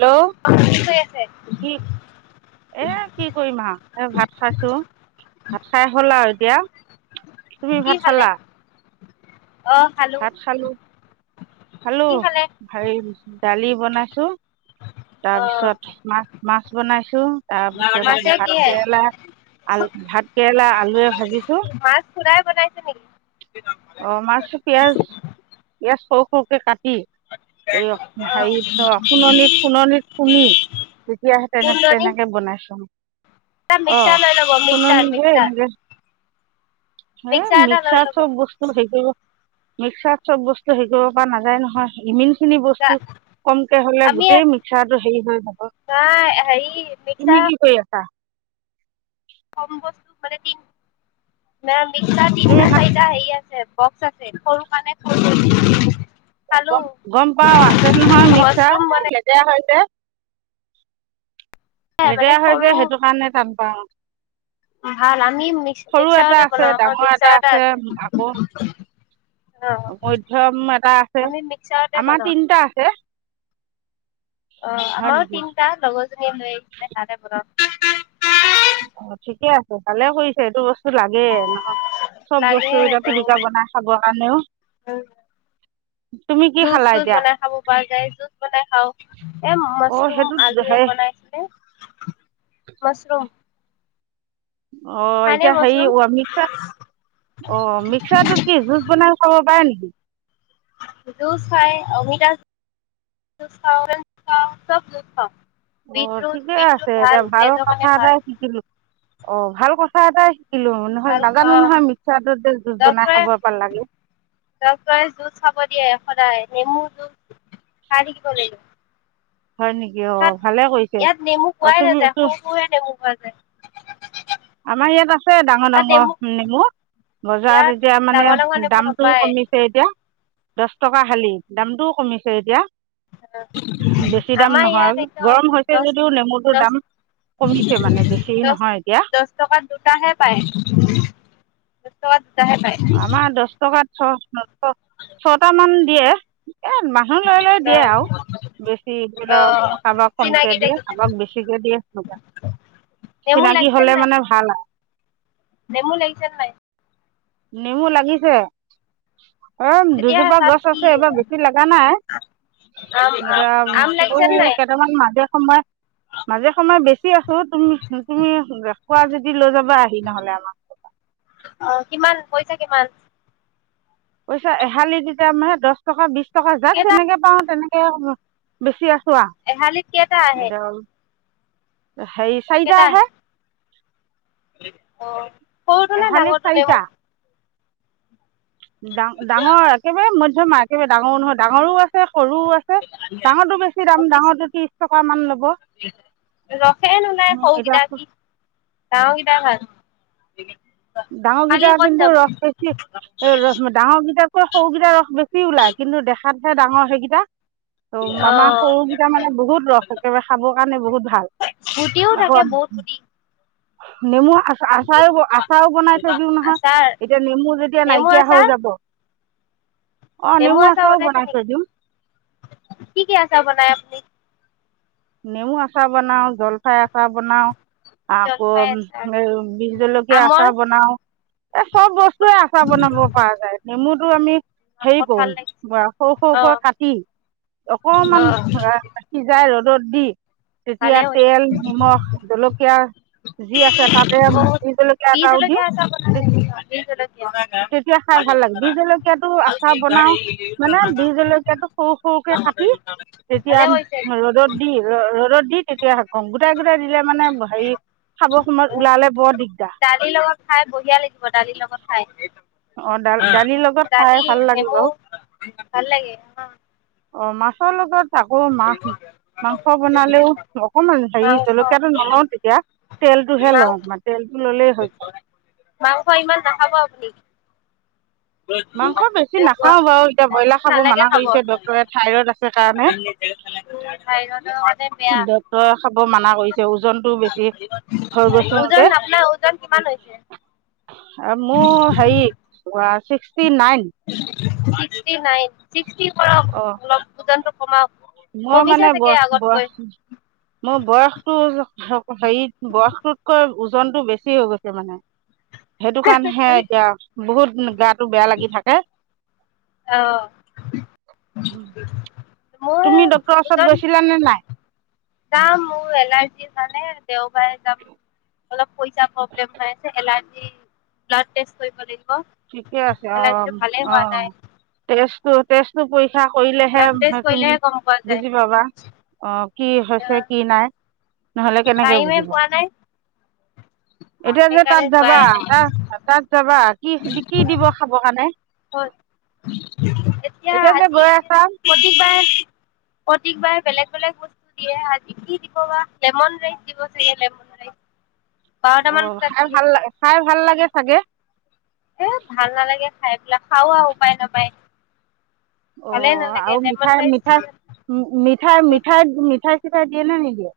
Hello অ কি কৰি আছে কি এ কি কৰিম আহ এ ভাত খাইছো ভাত খাই হ'ল আৰু কিয় তুমি ভাত খালা? অহ খালো কি হেল্ল' খালে ভাই দালি বনাইছো অ তাৰপিছত মাছ মাছ বনাইছো, তাৰপিছত আকৌ মাছে ভাত কিহে কেৰেলা আল ভাত কেৰেলা আলুৱে ভাজিছো, মাছ খুৰাই বনাইছে নেকি অহ মাছো পিয়াজ পিয়াজ সৰু ককে কাট অ হেৰিত সুননিত সুণনিত শুনি তেতিয়াহে তেনে কুন্দনি তেনেকে বনাইছো অ মিক্সাৰ নাই লগ খুননি মিক্সাৰ যে মিক্সাৰ এনেকে এ এটা লৈ মিক্সাৰ ল'ব চব বস্তু হেই কৰিব মিক্সাৰ চব বস্তু সেই পৰা নাযায় নহয় ইমিন খিনি বস্তু কমকে হলে আমি গোটেই মিক্সাৰটো হেৰি হৈ যাব। নাই হেৰি তুমি মিক্সাৰ কি কৰি আছা? কম বস্তু [unintelligible] তিনটা তুমি তিনিটা ভাত চাৰিটা হেৰি আছে বক্স আছে সৰু কাৰণে সৰু পাবি গম পাওঁ আছে নহয় মিক্সাৰ মাছৰুম এনেই বনাইছে লেতেৰা হয় যে মানে লেতেৰা হয় সৰু যে সেইটো কাৰণে টান পাওঁ ভাল আমি মিক্স সৰু এটা মিক্সাৰতে আছে, বনাও আমাৰ ডাঙৰ এটা মিক্সাৰ আছে, আকৌ অ মধ্যম এটা আছে আমি মিক্সাৰতে আমাৰ বনাও তিনিটা আছে অ হয় আমাৰো নেকি তিনিটা লগৰজনী লৈ আহিছিলে তাৰে বনাও [inaudible] অ ঠিকে আছে ভালে কৰিছে এইটো বস্তু লাগে নহ চব লাগে বস্তু এতিয়া এইটো পিটকা বনাই খাব কাৰণেও তুমি কি জুজ খালা চুজ এতিয়া বনাই খাব পৰা যায় জুজ বনাই খাওঁ এ অ মাছৰুম সেইটো আলুৱে হে বনাইছিলে মাছৰুম অ খাই নে এতিয়া হেৰি মাছৰুম মিক্সাৰ অ মিক্সাৰটোত কি জুচ বনাই খাব পাৰে নেকি জুচ খায় অমিতা জুচ খাওঁ, অৰেঞ্জ জুচ খাওঁ চব জুচ খাওঁ অ ঠিকে আছে এতিয়া ভাল কথা কাৰণে ভাল এটাই শিকিলো অ ভাল কথা কথা এটা শি- কিলো নহয় ভাল নাজানো অ নহয় মিক্সাৰটোত যে জুচ বনাই ডক্তৰে খাব পা লাগে মেমু জুচ খাই থাকিব লাগিব হয় নেকি অ' তাত, ভালে কৰিছে ইয়াত নেমু অ' পোৱাই তুমি নাযায়। তো সৰু সৰুহে নেমু পোৱা যায়। আমাৰ ইয়াত আছে, ডাঙৰ ডাঙৰ নেমু। বজাৰত ইয়াত এতিয়া মানে, ডাঙৰ ডাঙৰ নেমু দামটোও নাপায় কমিছে এতিয়া। দহ টকা খালি, দামটোও কমিছে এতিয়া। বেছি দাম আমাৰ ইয়াত নহয়, একদম গৰম হৈছে দহ যদিও নেমুটোৰ দহ দাম কমিছে মানে, বেছি দহ নহয় এতিয়া। দহ টকাত দুটাহে পায়। [unintelligible] [unintelligible] [unintelligible] ছটা মান দিয়ে। এ মানুহ লৈ লৈ অ দিয়ে আৰু, বেছি ধৰি অ লওক, কাৰোবাক কমকে চিনাকি দিয়ে, দেখিছে কাৰোবাক বেছিকে দিয়ে। নেমু চিনাকি লাগিছে হ'লে নাই মানে ভাল আৰু। নেমু লাগিছে নে নাই? নেমু লাগিছে। ‌ অ' এতিয়া দুজোপা তাত গছ কি আছে, এইবাৰ বেছি লগা নাই। আম এতিয়া আম লাগিছে বোলোঁ নাই কেইটামান মাজে [unintelligible] মাজে সময় বেছি আছোঁ, তুমি, তুমি খোৱা যদি লৈ যাবা আহি নহ'লে আমাৰ ঘৰৰ পা। অ কিমান পইচা কিমান? পইচা এহালি তেতিয়া মানে দহ টকা বিশ টকা যাক কেইটা যেনেকে পাওঁ তেনেকে বেছি [unintelligible] এহালিত কেইটা আহে? সেই চাৰিটা আহে। অ' সৰুতো নে এহালিত ডাঙৰটো চাৰিটা নেমু ডাঙ, ডাঙৰ! একেবাৰে ম নহয়, মান, একেবাৰে ডাঙৰোঁ নহয়, ডাঙৰো আছে সৰুও আছে, ডাঙৰটো বেছি দাম, ডাঙৰটো ত্ৰিশ টকা মান ল'ব, ৰসে নোলাই এতিয়া সৰুকেইটা কি ডাঙৰ কেইটাই ভাল। [inaudible] কালি ডাঙৰকেইটাৰ ক'ত কিন্তু যাব? ৰস বেছি। ৰ, ডাঙৰকেইটাতকৈ সৰুকেইটাৰ ৰস বেছি ওলাই। কিন্তু দেখাত ডাঙৰ সেইকেইটা ত আমাৰ অ'। সৰুকেইটা মানে বহুত ৰস, একেবাৰে খাবৰ কাৰণে বহুত ভাল। গুটিও থাকে আকৌ বহুত গুটি, নেমু আছ আচাৰোঁ, আচাৰোঁ বনাই থৈ দিও নহয়। আচাৰ এতিয়া নেমু যেতিয়া নেমু নাইকিয়া আচাৰ, হৈ যাব। অঁ নেমু আচাৰ আচাৰো বনাই বনাইছে থৈ নেকি? দিওঁ কি- কি আচাৰ বনাই আপুনি? নেমু আচাৰ বনাও, জলফাই আচাৰ বনাও। আকৌ জলফাই আচাৰ, এ বি'হ জলকীয়া আমৰ, আচাৰ বনাও, এই চব বস্তুৱে আচাৰ বনাব পৰা যায়। নেমুত আৰু আমি হেৰি কঁঠাল কৰো, লাগিছে সৰু -সৰুকৈ অ', কাটি অকমান অ', অহ ', সিজাই ৰ'দ বি তেতিয়া ভালে হৈছে তেল, নিমখ, জলকীয়া যি আছে, তাতে বহুত বি'হ জলকীয়া বি এটাও জলকীয়া দিওঁ, আচাৰ বনাই তে নেকি? বি জলকীয়া -তেতিয়া খাই ভাল লাগে। বি'হ জলকীয়া টো আচাৰ বনাও, মানে বি'হ জলকীয়াটো সৰু - সৰুকে কাটি তেতিয়া ভালে কৰিছে, ৰ'দত ৰ'দদ দি, তেতিয়া হ গম গোটাই- গোটাই দিলে মানে হেৰি খাবৰ সময়ত উলিয়াবলে বৰ দিগদাৰ। দালিৰ লগত খাই বঢ়িয়া লাগিব, দালিৰ লগত। খায়। অঁ দাল দালিৰ লগত [unintelligible] খাই দালি ভাল লাগে নেমু বাৰু ভাল লাগে, অহ', অহ', মাছৰ লগত। আকৌ মাছ, মাংস বনালেও অকমান হেৰি মাংস জলকীয়াটো নলও। তেতিয়া তেলটোহে মাংস লওঁ। তেলটো ললেই হৈ যায়। মাংস ইমান নাখাব আপুনি মাংস বেছি নাখাও বাৰু। এতিয়া ব্ৰইলাৰ খাব মানা কৰিছে ডক্টৰে থাইৰইড আছে কাৰণে। থাইৰডৰ কাৰণে বেয়া। সন্দ খাব মানা কৰিছে ওজনতটো বেছি হৈ ওজন গৈছতে আপোনাৰ ওজন কিমান হৈছে? আৰু মোৰ হেৰি ৱা। Sixty nine six. অঁ কৰক অলপ ওজনটো কমাওক। মই কমিছে মানে চাগে আগতকৈ বয়স-বয়স মোৰ বয়সতটো। হেৰিত বয়সটোতকৈ ওজনতটো বেছি হৈ গৈছে মানে। সেইটো কাৰণ হে এতিয়া। বহুত গাত। বেয়া লাগি থাকে। অহ ', [inaudible] তুমি ডাক্তৰৰ ওচৰত গৈছিলা নে নাই? যাম মোৰ এলাৰ্জি কাৰণে দেওবাৰে যাম। অলপ পইচা প্ৰব্লেম হৈ আছে এলাৰ্জি ব্লাড টেষ্ট কৰিব লাগ ঠিকে আছে অহ', - অহ', নাই তেজটো। টেষ্ট টো কৰি শিক্ষা ব্লাড টেষ্ট কৰিলেহে তুমি কৰিলেহে গম পোৱা যায়। বুজি পাবা। অ' কি হৈছে কি নাই। নহলে কেনেকে টাইমে বুজিব পোৱা নাই এতিয়া যে তাত সেইকাৰণে যাবা যোৱাই নাই। তাত-তাত যাবা। কি কি দিব খাব কাৰণে? হয়। এতিয়া যে আজি গৈ আছা প্ৰতিবাৰে প্ৰতিবাৰে বেলেগ-বেলেগ বস্তু দিয়ে। আজি কি দিব বা, লেমন ৰাইচ দিব চাগে লেমন ৰাইচ বাৰটামান অ' বজাত খাই দিয়ে ভাল লা খাই ভাল লাগে চাগে। এ, ভাল নালাগে। খাইপেলাই খাও আৰু উপায় নাপায়। অ ভালে নালাগে আৰু লেমন মিঠাই ৰাইচ মিঠাই আমি মিঠাই মিঠাই মিঠাই ঠাই দিয়ে নে নিদিয়ে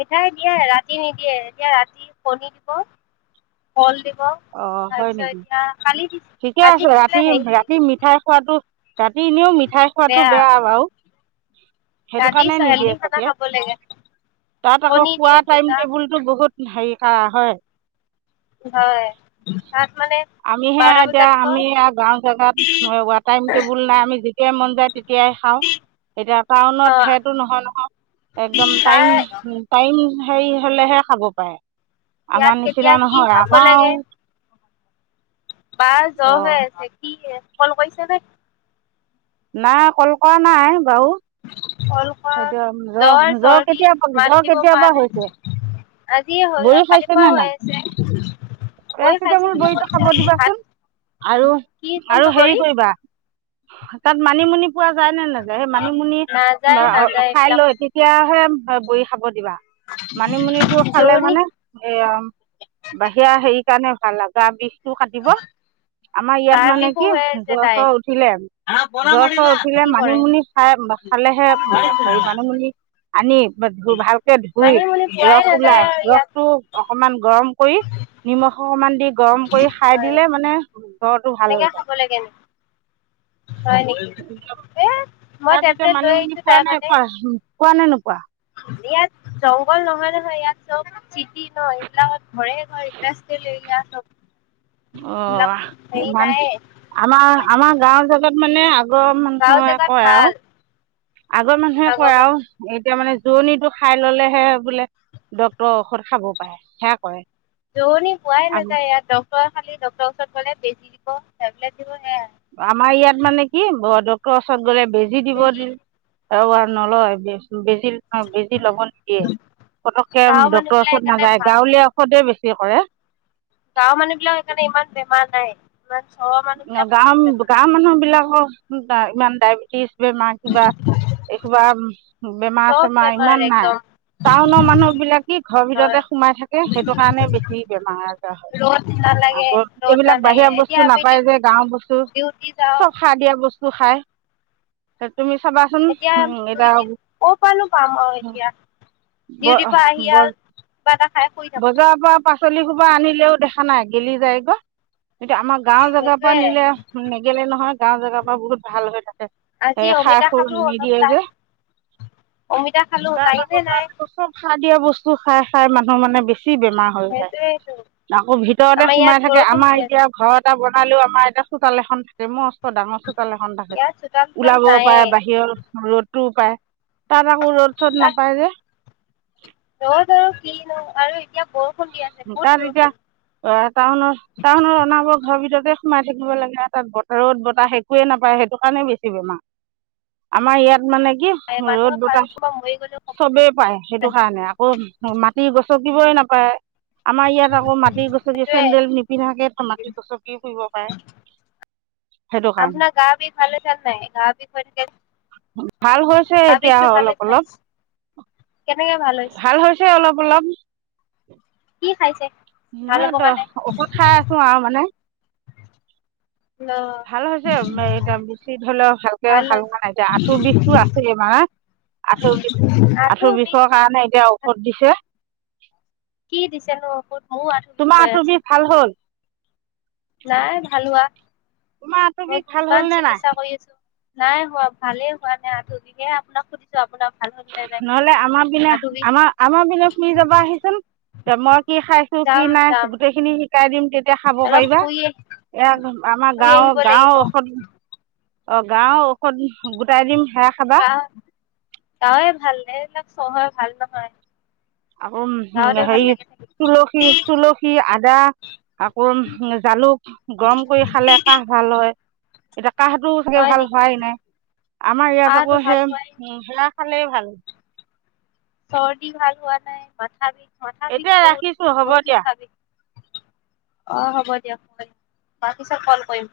মিঠাই দিয়ে ৰাতি নিদিয়ে এতিয়া ৰাতি কণী দিব কল দিব অ হয় তাৰপিছত নেকি এতিয়া কালি দিছে ঠিকে আজি আছে দিছিলে ৰাতি হেৰি ৰাতি মিঠাই খোৱাটো ৰাতি এনেও মিঠ মিঠাই খোৱাটো বেয়া বাও সেইটো ৰাতি কাৰণে নিদিয়ে হেল্ডি খানা চাগে খাব লাগে তাত আকৌ কণী খোৱা দিয়ে টাইম দুটা টেবুল টো বহুত হেৰি হা হয় হয় তাত মানে আমি হেয়া বাৰটা এতিয়া বজাত দিব অ আমি আও গাও জেগাত উৱা টাইম টেবুল নাই আমি যেতিয়াই মন যায় তেতিয়াই খাও এতিয়া টাউনত সেইটো নহয় নহয় একদম টাইম তাৰ টাইম সেৰি হলেহে খাব পাৰে ইয়াত আমাৰ কেতিয়া নিচিনা কি নহয় খাব আমাৰ বাছ অঁ জহে থাকি এ কল কৰিছে নে নাই কল কৰা নাই বাও ফল খ জৰ চৰ্দি কেতিয়াবা মাত জ্বৰ দিব কেতিয়াবা পৰা হৈছে নাই আজিয়ে হৈ বড়ি কালিপুৱা খাইছেনে নাই হৈ আছে বৈ পেৰাচিটামল খাইছো বুলি বড়িটো খাব কৈছা ভাত দিবাচোন আৰু কি আৰু কোনটো হেৰি গৰী কৰিবা তাত মানিমুনি পোৱা যায় নে নাযায় সেই মানিমুনি নাযায় নাযায় খাই এইবিলাক লৈ তেতিয়াহে হয় বৈ খাব দিবা মানিমুনিটো খালে জোৰণি মানে এ বাহিৰা হেৰি কাৰানে ভাল গ বিষ কাটিব আমাৰ ইয়াত গাৰ মানে বিষ কি হৈ আছে জ্বৰ তাই চৰ উঠিলে জ্বৰ চৰ উঠিলে কি কৰে মানিমুনি খাই খালেহে হেৰি মানিমুনি আনি ধ ভালকে ধুই মানে মানে পোৱাই ৰস নাযায় ওলাই আৰু ইয়াত ৰসটো অকমান গৰম কৰি নিমখ অকমান দি গৰম কৰি খাই হয় দিলে মানে ঘৰটো ভাল হৈ এনেকে যায় খাব লাগে নেকি হয় নেকি এ মই তাৰপিছত টেবলেট লৈ মানিহ ম আহিছো পোৱা তাইৰ নাই কাৰণে প কোৱা নে নোকোৱা ইয়াত জংঘল নহয় নহয় ইয়াত চব চিটি নহয় এইবিলাকত মে ম গছলিল [unintelligible] অ অ ইমান আমাৰ আমাৰ গাঁওৰ জেগাত মানে আগৰ গাঁও মানুহে জেগাত কয় আৰু ভাল আগৰ মানুহে আগৰ কয় মানে আৰু এতিয়া মানে দূৰণিটো খাই ললেহে বোলে ডক্তৰৰ ঔষধ খাব পাৰে সেয়া কৰে যহনি পোৱাই নাজায় ইয়াত খালি ডক্তৰৰ ওচৰত গলে বেছি দিব টেবলেট দিব সেয়া আমাৰ ইয়াত মানে কি ডক্তৰৰ অশোক [unintelligible] গলে বেজি দিব দি [unintelligible] নলয় বেজি বেজি লব নিদিয়ে পটককে গাঁৱৰ মানুহ ডক্টৰৰ বিলাক ওচৰত সেইকাৰণে নাযায় ভাল গাঁৱলীয়া ঔষধে বেছি কি কলে গাঁৱৰ মানুহ বিলাক সেইকাৰণে ইমান বেমাৰ নাই ইমান চহৰৰ মানুহ অ বিলাকৰ গাও বেছি বেমাৰ গাওৰ মানুহ বিলাকৰ ইমান ডায়েবেটিছ বেমাৰ কিবা এইসোপা বেমাৰ চব চেমাৰ বেমাৰ ইমান নাই একদম টাউনৰ মানুহ বিলাকে ঘৰৰ ভিতৰতে হয় সোমাই থাকে সেইটো কাৰণে বেছি বেমাৰ আজাৰ হয় ৰ'দ নালাগে আকৌ ৰ'দ এইবিলাক নালাগে বাহিৰা বস্তু এতিয়া নাপ আমি পায় ডিউ- যে গাওৰ বস্তু ডিউটি যাওঁ চব সাৰ দিয়া বস্তু [inaudible] এতিয়া আমি দুইদিন ক'পানো পাম আৰু এতিয়া ডিউটিৰ পৰা আহি কিবা এটা খাই শুই থাকো বজাৰৰ পৰা পাচলি সোপা আনিলেও দেখা নাই গেলি যায়গ এতিয়া আমাৰ গাঁওৰ জেগাৰ পৰা সেইটোয়ে নিলে নেগেলে নহয় গাঁও জেগা পৰা বহুত ভাল হয় তাক আজি এ সাৰ অমিতা সুৰ খালো অলপ নিদিয়ে টাই যে অমিতা খালো তাত আকৌ টাইমে তাত নাই আকৌ চব সাৰ দিয়া বস্তু খাই খাই মানে- [unintelligible] বেমাৰ হৈ যায় সেইটোয়েটো আকৌ ভিতৰতে আমাৰ ইয়াত সোমাই থাকে বৰষুণ দি আমাৰ এতিয়া আছে ঘৰ এটা আমাৰ এটা চোতাল এখন থাকেই ডাঙৰ চোতাল এখন থাকে ইয়াত চোতাল তোতাল ওলাব পাৰে নাইয়ে বাহিৰৰ ৰ'দটো পায়। তাত আকৌ ৰ'দ চদ তাত নাপায় যে। ৰদ আৰু কিনো আৰু এতিয়া বৰষুণ দি আছে বহুত তাত এতিয়া বৰষুণ আহ টাউনৰ টাউনত অনাবৰতে ঘৰৰ ভিতৰতে সোমাই থাকিব লাগে তাত বতৰত বতাহ একোৱে নাপায় সেইটো কাৰণে বেছি বেমাৰ আমাৰ ইয়াত মানে কি ৰ'দ মানুহৰ কাৰো বতাহ কোনোবা মৰি গ'লেও ক'ব চবেই পায় সেইটো কাৰণে আকৌ মাটি গছকিবই নাপায়। আমাৰ ইয়াত আকৌ মাটি গছকি সেইটোৱে চেন্দেল নিপিন্ধাকে মাটি গছকিও ফুৰিব পাৰে সেইটো কাৰণে। আপোনাৰ গা বিষ ভাল হৈছে নে নাই গা বিষ হৈ থাকে ভাল হৈছে গা এতিয়া বিষটো ভাল অলপ হৈছে নাই অলপ ভাল হৈছে অলপ অলপ। কি খাইছে? ভাল নহয় হ'ব দহ কাৰণে ঔষধ খাই আছো আৰু মানে। অ ভাল হৈছে এতিয়া বেছি ধৰিলেও ভালকে ভাল মানে এতিয়া আঁঠুৰ বিষটো আছে মানে আঁঠু বিষ আঁঠু বিষৰ কাৰণে এতিয়া ঔষধ দিছে। কি দিছে নো বকুত ময়ো আঠু বিষ তোমাৰ হৈ আঁঠুৰ আছে। বিষ ভাল হ'ল নাই ভাল হোৱা। তোমাৰ আঁঠু মই বিষ ভাল কিমান হল নে চিকিৎসা নাই? কৰি আছো নাই হোৱা ভালেই হোৱা নাই আঁঠু বিষ হে আপোনাক সুধিছো আপোনাক নহলে আমাৰ পিনা আমাৰ আমাৰ পিনা ফুই যাবা আহিচোন। চামচ কি খাইছো কি যাম যাম নাই গোটেইখিনি শিকাই দিম তেতিয়া খাব অলপ পাৰিবা ফুৰি ইয়া আমাৰ ফুৰি আহিব গাঁৱৰ লাগিব গাঁৱৰ ঔষধ অ গাও ঔষধ গোটাই দিম। সেয়া খাবা বাহ ত ভালে এইবিলাক চহৰ ভাল নহয়। আকৌ গাঁৱতে ভাল হেৰি লাগে থাকি তুলসী তুলসী আদা আকৌ জালুক গৰম কৰি খালে কাহ ভাল হয়। এটা কাহটোও চাগে হয় ভাল নেকি হোৱাই নাই আমাৰ ইয়াত কাহটো আকৌ ভাল হোৱাই নাই সেই সেয়া খালে ভাল। চৰ্দি ভাল হোৱা নাই, মাথা বি মথা বিষ এতিয়া ৰাখিছোঁ বহুত, হ'ব বহুত দিয়া মথা বিষ অ', হ'ব দিয়া হ'ব, তাৰ পিছত ক'ল কৰিম।